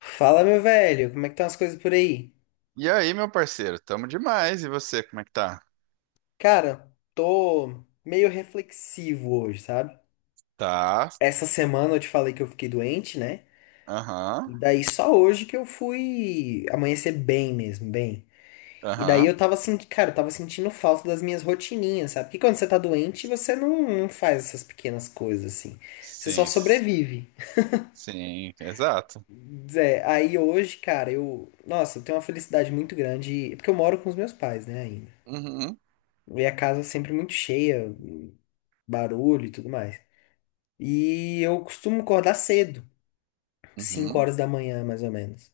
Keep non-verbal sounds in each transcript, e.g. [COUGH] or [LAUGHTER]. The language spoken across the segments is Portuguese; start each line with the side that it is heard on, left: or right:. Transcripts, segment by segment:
left: Fala, meu velho, como é que estão as coisas por aí?
right: E aí, meu parceiro, tamo demais. E você, como é que tá?
left: Cara, tô meio reflexivo hoje, sabe?
right: Tá.
left: Essa semana eu te falei que eu fiquei doente, né?
right: Aham.
left: E daí só hoje que eu fui amanhecer bem mesmo, bem. E daí
right: Aham.
left: eu tava sentindo, cara, eu tava sentindo falta das minhas rotininhas, sabe? Porque quando você tá doente, você não faz essas pequenas coisas assim. Você só
right: Sim.
left: sobrevive.
right: Sim, exato.
left: É aí hoje, cara, eu, nossa, eu tenho uma felicidade muito grande, porque eu moro com os meus pais, né, ainda.
right: Uhum.
left: E a casa é sempre muito cheia. Barulho e tudo mais. E eu costumo acordar cedo, 5
right: Uhum.
left: horas da manhã, mais ou menos.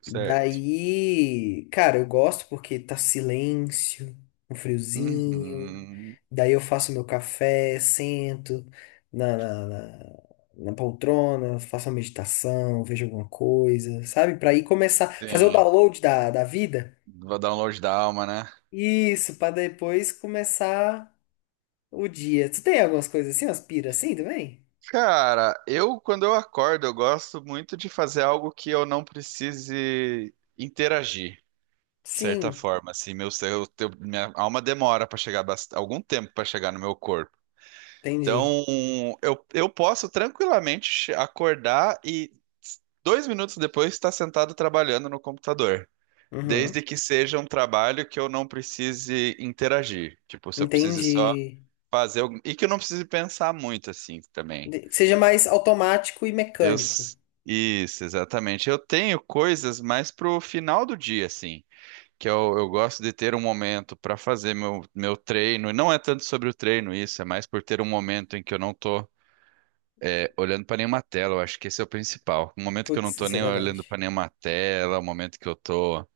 right: Certo.
left: Daí, cara, eu gosto porque tá silêncio, um friozinho.
right: Uhum.
left: Daí eu faço meu café, sento na, na, na, na poltrona, faço uma meditação, vejo alguma coisa, sabe? Pra ir começar, fazer o
right: Sim.
left: download da vida.
right: Vou dar um download da alma, né?
left: Isso, pra depois começar o dia. Tu tem algumas coisas assim, umas piras assim também?
right: Cara, eu quando eu acordo, eu gosto muito de fazer algo que eu não precise interagir, de certa
left: Sim,
right: forma, assim, minha alma demora para chegar algum tempo para chegar no meu corpo.
left: entendi.
right: Então, eu posso tranquilamente acordar e 2 minutos depois estar sentado trabalhando no computador.
left: Uhum.
right: Desde que seja um trabalho que eu não precise interagir. Tipo, se eu precise só
left: Entendi.
right: fazer. E que eu não precise pensar muito assim também.
left: Que seja mais automático e
right: Eu...
left: mecânico.
right: s- Isso, exatamente. Eu tenho coisas mais pro final do dia, assim. Que eu gosto de ter um momento para fazer meu treino. E não é tanto sobre o treino isso, é mais por ter um momento em que eu não tô olhando para nenhuma tela, eu acho que esse é o principal. O momento que eu não
left: Putz,
right: tô
left: isso é
right: nem olhando
left: verdade.
right: para nenhuma tela, o momento que eu tô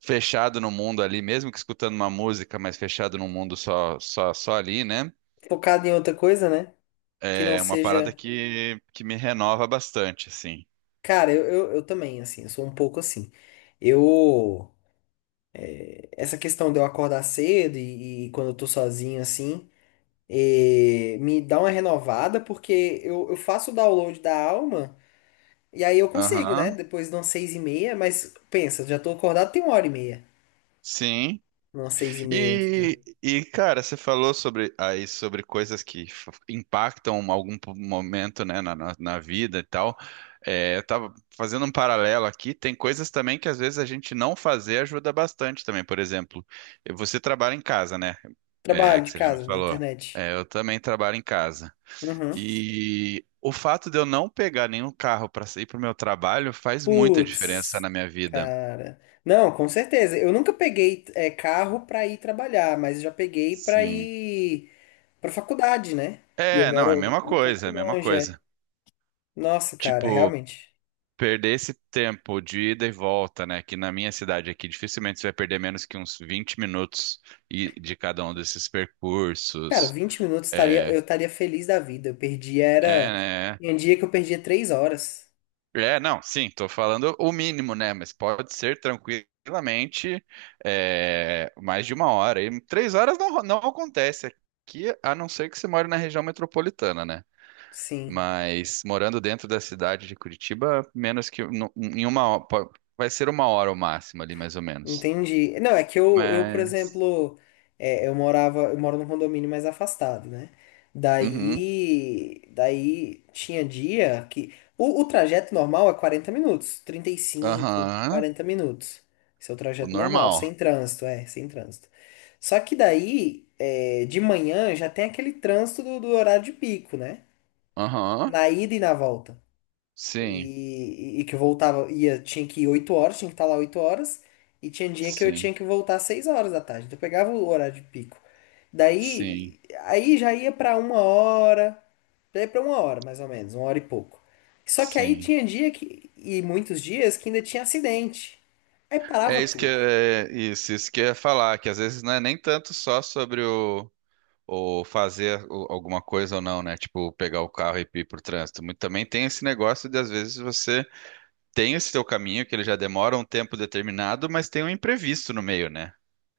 right: fechado no mundo ali, mesmo que escutando uma música, mas fechado no mundo só ali, né?
left: Focado em outra coisa, né? Que não
right: É uma parada
left: seja.
right: que me renova bastante, assim.
left: Cara, eu também, assim, eu sou um pouco assim. Eu. Essa questão de eu acordar cedo e quando eu tô sozinho, assim, me dá uma renovada, porque eu faço o download da alma e aí eu consigo, né?
right: Aham.
left: Depois de umas seis e meia, mas pensa, já tô acordado tem uma hora e meia.
right: Sim.
left: Umas seis e meia, entendeu?
right: E, cara, você falou sobre coisas que impactam algum momento, né, na vida e tal. É, eu tava fazendo um paralelo aqui. Tem coisas também que às vezes a gente não fazer ajuda bastante também. Por exemplo, você trabalha em casa, né? É,
left: Trabalho
right: que
left: de
right: você já me
left: casa, na
right: falou.
left: internet.
right: É, eu também trabalho em casa.
left: Uhum.
right: E o fato de eu não pegar nenhum carro para sair para o meu trabalho faz muita diferença
left: Putz,
right: na minha vida.
left: cara. Não, com certeza. Eu nunca peguei é, carro pra ir trabalhar, mas já peguei pra
right: Sim.
left: ir pra faculdade, né? E eu
right: É, não, é a
left: moro
right: mesma
left: um
right: coisa,
left: pouco
right: é a mesma
left: longe, é.
right: coisa.
left: Nossa, cara,
right: Tipo,
left: realmente.
right: perder esse tempo de ida e volta, né? Que na minha cidade aqui, dificilmente você vai perder menos que uns 20 minutos de cada um desses
left: Cara,
right: percursos.
left: vinte minutos estaria,
right: É,
left: eu estaria feliz da vida. Eu perdi
right: é,
left: era.
right: né?
left: Tem dia que eu perdia 3 horas.
right: É, não, sim, tô falando o mínimo, né? Mas pode ser tranquilamente é, mais de uma hora. E 3 horas não, não acontece aqui, a não ser que você mora na região metropolitana, né?
left: Sim.
right: Mas morando dentro da cidade de Curitiba, menos que em uma hora, vai ser uma hora o máximo ali, mais ou menos.
left: Entendi. Não, é que eu por
right: Mas.
left: exemplo, é, eu moro num condomínio mais afastado, né?
right: Uhum.
left: Daí tinha dia que o trajeto normal é 40 minutos, trinta e cinco
right: Aham.
left: 40 minutos. Esse é o
right: O
left: trajeto normal, sem
right: normal.
left: trânsito, é, sem trânsito. Só que daí, é, de manhã já tem aquele trânsito do horário de pico, né?
right: Aham.
left: Na ida e na volta.
right: Sim.
left: E que eu voltava, ia, tinha que ir 8 horas, tinha que estar lá 8 horas, e tinha dia que eu
right: Sim.
left: tinha que voltar às 6 horas da tarde. Então eu pegava o horário de pico.
right: Sim.
left: Daí, aí já ia pra uma hora, daí pra uma hora mais ou menos, uma hora e pouco. Só que aí
right: Sim.
left: tinha dia que, e muitos dias que ainda tinha acidente. Aí parava
right: É isso que
left: tudo.
right: é isso, isso que eu ia falar, que às vezes não é nem tanto só sobre o fazer alguma coisa ou não, né? Tipo, pegar o carro e ir pro trânsito. Muito também tem esse negócio de às vezes você tem esse teu caminho que ele já demora um tempo determinado, mas tem um imprevisto no meio, né?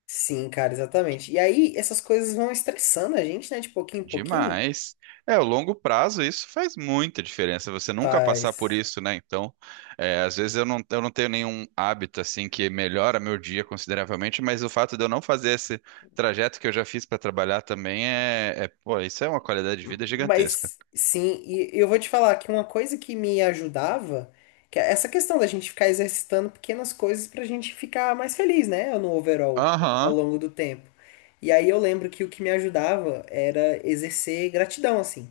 left: Sim, cara, exatamente. E aí essas coisas vão estressando a gente, né, de pouquinho em pouquinho.
right: Demais. É, o longo prazo, isso faz muita diferença. Você nunca passar por
left: Faz.
right: isso, né? Então, é, às vezes eu não tenho nenhum hábito assim que melhora meu dia consideravelmente, mas o fato de eu não fazer esse trajeto que eu já fiz para trabalhar também pô, isso é uma qualidade de vida gigantesca.
left: Mas sim, e eu vou te falar que uma coisa que me ajudava, que é essa questão da gente ficar exercitando pequenas coisas pra gente ficar mais feliz, né, no overall, ao
right: Aham.
left: longo do tempo. E aí eu lembro que o que me ajudava era exercer gratidão, assim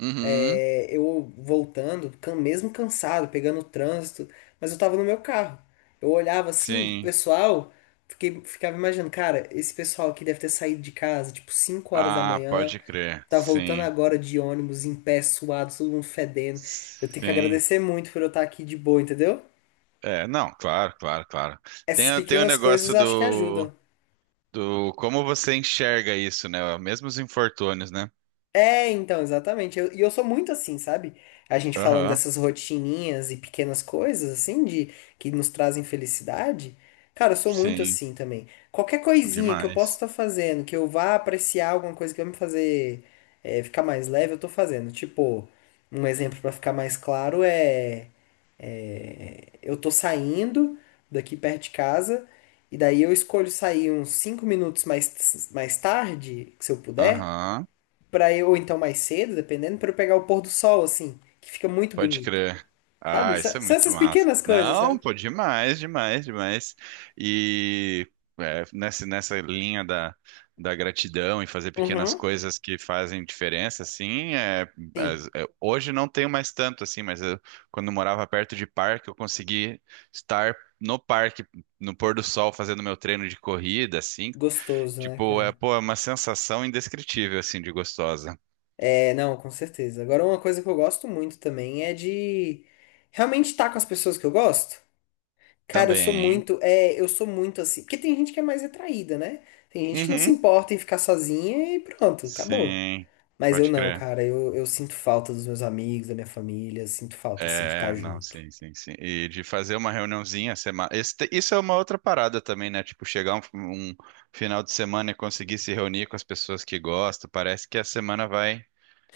right: Uhum.
left: eu voltando, mesmo cansado, pegando o trânsito, mas eu tava no meu carro. Eu olhava assim, o
right: Sim.
left: pessoal, ficava imaginando, cara, esse pessoal aqui deve ter saído de casa, tipo, cinco horas da
right: Ah,
left: manhã,
right: pode crer.
left: tá voltando
right: Sim.
left: agora de ônibus, em pé, suado, todo mundo fedendo. Eu tenho que
right: Sim.
left: agradecer muito por eu estar aqui de boa, entendeu?
right: É, não, claro, claro, claro.
left: Essas
right: Tem o
left: pequenas coisas
right: negócio
left: acho que
right: do
left: ajudam.
right: Do como você enxerga isso, né? Mesmo os infortúnios, né?
left: É, então, exatamente. E eu, sou muito assim, sabe? A gente falando
right: Aham,
left: dessas rotininhas e pequenas coisas, assim, de que nos trazem felicidade. Cara, eu sou muito
right: sim,
left: assim também. Qualquer coisinha que eu possa
right: demais.
left: estar fazendo, que eu vá apreciar alguma coisa que vai me fazer é, ficar mais leve, eu tô fazendo. Tipo, um exemplo pra ficar mais claro é, é, eu tô saindo daqui perto de casa e daí eu escolho sair uns 5 minutos mais tarde, se eu puder
right: Aham,
left: para eu, ou então mais cedo, dependendo, para eu pegar o pôr do sol, assim, que fica muito
right: pode
left: bonito.
right: crer.
left: Sabe?
right: Ah, isso é
left: São
right: muito
left: essas
right: massa.
left: pequenas coisas,
right: Não,
left: sabe?
right: pô, demais, demais, demais. E é, nessa linha da gratidão e fazer pequenas
left: Uhum.
right: coisas que fazem diferença, assim, é,
left: Sim.
right: é, hoje não tenho mais tanto, assim, mas eu, quando eu morava perto de parque, eu consegui estar no parque, no pôr do sol, fazendo meu treino de corrida, assim,
left: Gostoso, né,
right: tipo, é,
left: cara?
right: pô, é uma sensação indescritível, assim, de gostosa.
left: É, não, com certeza. Agora, uma coisa que eu gosto muito também é de realmente estar com as pessoas que eu gosto. Cara, eu sou
right: Também.
left: muito, é, eu sou muito assim, porque tem gente que é mais retraída, né? Tem gente que não se
right: Uhum.
left: importa em ficar sozinha e pronto, acabou.
right: Sim,
left: Mas eu
right: pode
left: não,
right: crer.
left: cara, eu sinto falta dos meus amigos, da minha família, sinto falta, assim, de estar
right: É, não,
left: junto.
right: sim, sim, sim. E de fazer uma reuniãozinha semana. Isso é uma outra parada também, né? Tipo, chegar um final de semana e conseguir se reunir com as pessoas que gostam. Parece que a semana vai,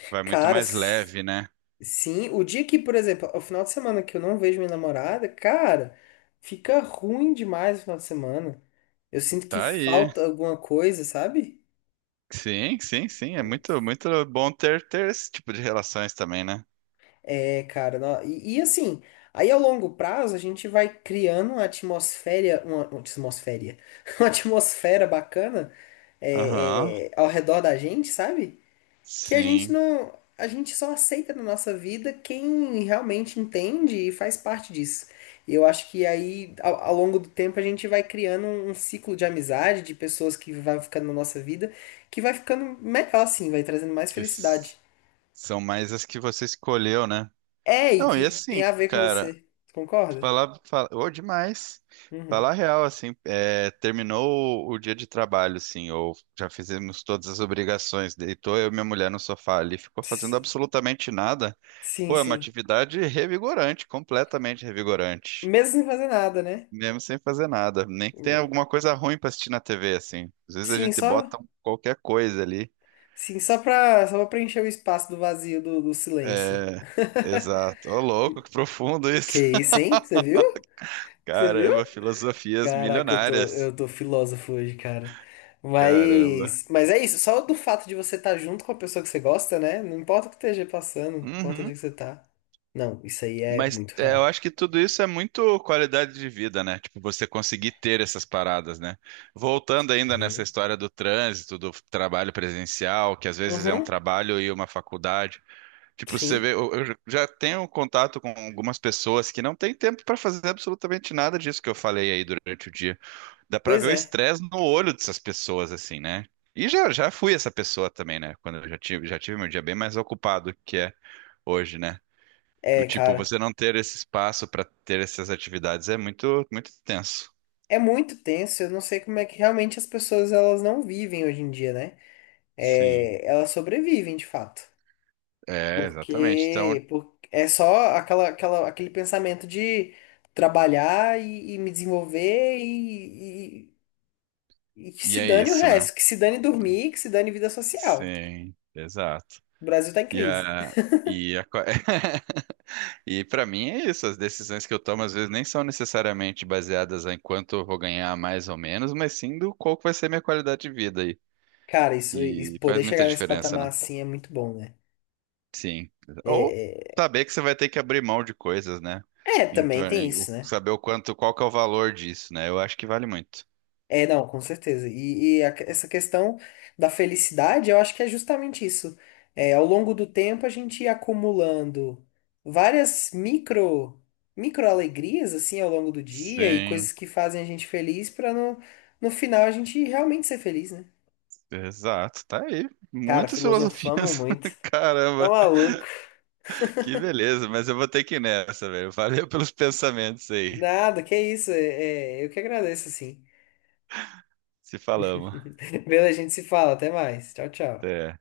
right: vai muito
left: Cara,
right: mais leve, né?
left: sim, o dia que, por exemplo, o final de semana que eu não vejo minha namorada, cara, fica ruim demais o final de semana. Eu sinto que
right: Tá aí.
left: falta alguma coisa, sabe?
right: Sim, sim, sim. É muito, muito bom ter esse tipo de relações também, né?
left: É, cara, e assim, aí ao longo prazo a gente vai criando uma atmosfera, uma atmosfera, [LAUGHS] uma atmosfera bacana
right: Aham.
left: ao redor da gente, sabe? Que a gente
right: Sim.
left: não, a gente só aceita na nossa vida quem realmente entende e faz parte disso. E eu acho que aí, ao longo do tempo, a gente vai criando um ciclo de amizade, de pessoas que vai ficando na nossa vida, que vai ficando melhor, assim, vai trazendo mais
right: Que
left: felicidade.
right: São mais as que você escolheu, né?
left: É, e
right: Não, e
left: que tem
right: assim,
left: a ver com
right: cara,
left: você. Concorda?
right: falar, ô, demais.
left: Uhum.
right: Falar real, assim, é, terminou o dia de trabalho, assim, ou já fizemos todas as obrigações, deitou eu e minha mulher no sofá ali, ficou fazendo
left: Ps-
right: absolutamente nada.
left: Sim,
right: Pô, é uma
left: sim.
right: atividade revigorante, completamente revigorante.
left: Mesmo sem fazer nada, né?
right: Mesmo sem fazer nada. Nem que tenha alguma coisa ruim pra assistir na TV, assim. Às vezes a
left: Sim,
right: gente
left: só,
right: bota qualquer coisa ali.
left: sim, só pra preencher o espaço do vazio, do silêncio.
right: É, exato. Ô, louco, que profundo
left: Que
right: isso.
left: isso, hein? Você viu? Você viu?
right: Caramba, filosofias
left: Caraca,
right: milionárias.
left: eu tô filósofo hoje, cara.
right: Caramba.
left: Mas é isso, só do fato de você estar junto com a pessoa que você gosta, né? Não importa o que esteja passando, não importa onde
right: Uhum.
left: que você tá. Não, isso aí é
right: Mas
left: muito
right: é, eu
left: real.
right: acho que tudo isso é muito qualidade de vida, né? Tipo, você conseguir ter essas paradas, né? Voltando ainda nessa
left: Uhum.
right: história do trânsito, do trabalho presencial, que às vezes é um
left: Uhum,
right: trabalho e uma faculdade. Tipo, você
left: sim.
right: vê, eu já tenho contato com algumas pessoas que não têm tempo para fazer absolutamente nada disso que eu falei aí durante o dia. Dá pra
left: Pois
right: ver o
left: é.
right: estresse no olho dessas pessoas, assim, né? E já fui essa pessoa também, né? Quando eu já tive meu dia bem mais ocupado que é hoje, né? O
left: É,
right: Tipo,
left: cara.
right: você não ter esse espaço pra ter essas atividades é muito, muito tenso.
left: É muito tenso, eu não sei como é que realmente as pessoas elas não vivem hoje em dia, né?
right: Sim,
left: É, elas sobrevivem de fato.
right: é, exatamente. Então,
left: Porque, por é só aquela, aquela, aquele pensamento de trabalhar e me desenvolver e e que
right: e
left: se
right: é
left: dane o
right: isso, né?
left: resto, que se dane dormir, que se dane vida social.
right: Sim, exato.
left: O Brasil tá em
right: E
left: crise.
right: a, e a, co- [LAUGHS] e para mim é isso. As decisões que eu tomo às vezes nem são necessariamente baseadas em quanto eu vou ganhar mais ou menos, mas sim do qual que vai ser minha qualidade de vida.
left: Cara, isso,
right: E
left: isso-
right: faz
left: poder
right: muita
left: chegar nesse
right: diferença,
left: patamar
right: né?
left: assim é muito bom, né?
right: Sim. Ou
left: É,
right: saber que você vai ter que abrir mão de coisas, né?
left: é,
right: Então,
left: também tem isso, né?
right: saber o quanto, qual que é o valor disso, né? Eu acho que vale muito.
left: É, não, com certeza. E a essa questão da felicidade, eu acho que é justamente isso. É, ao longo do tempo, a gente ia acumulando várias micro, micro alegrias, assim, ao longo do dia e coisas
right: Sim,
left: que fazem a gente feliz para no final a gente realmente ser feliz, né?
right: exato. Tá aí.
left: Cara,
right: Muitas
left: filosofamos
right: filosofias.
left: muito.
right: [LAUGHS]
left: Tá
right: Caramba,
left: maluco?
right: que beleza. Mas eu vou ter que ir nessa, velho. Valeu pelos pensamentos aí.
left: Nada, que isso. É, é, eu que agradeço, assim.
right: Se falamos.
left: [LAUGHS] Beleza, a gente se fala. Até mais. Tchau, tchau.
right: Até.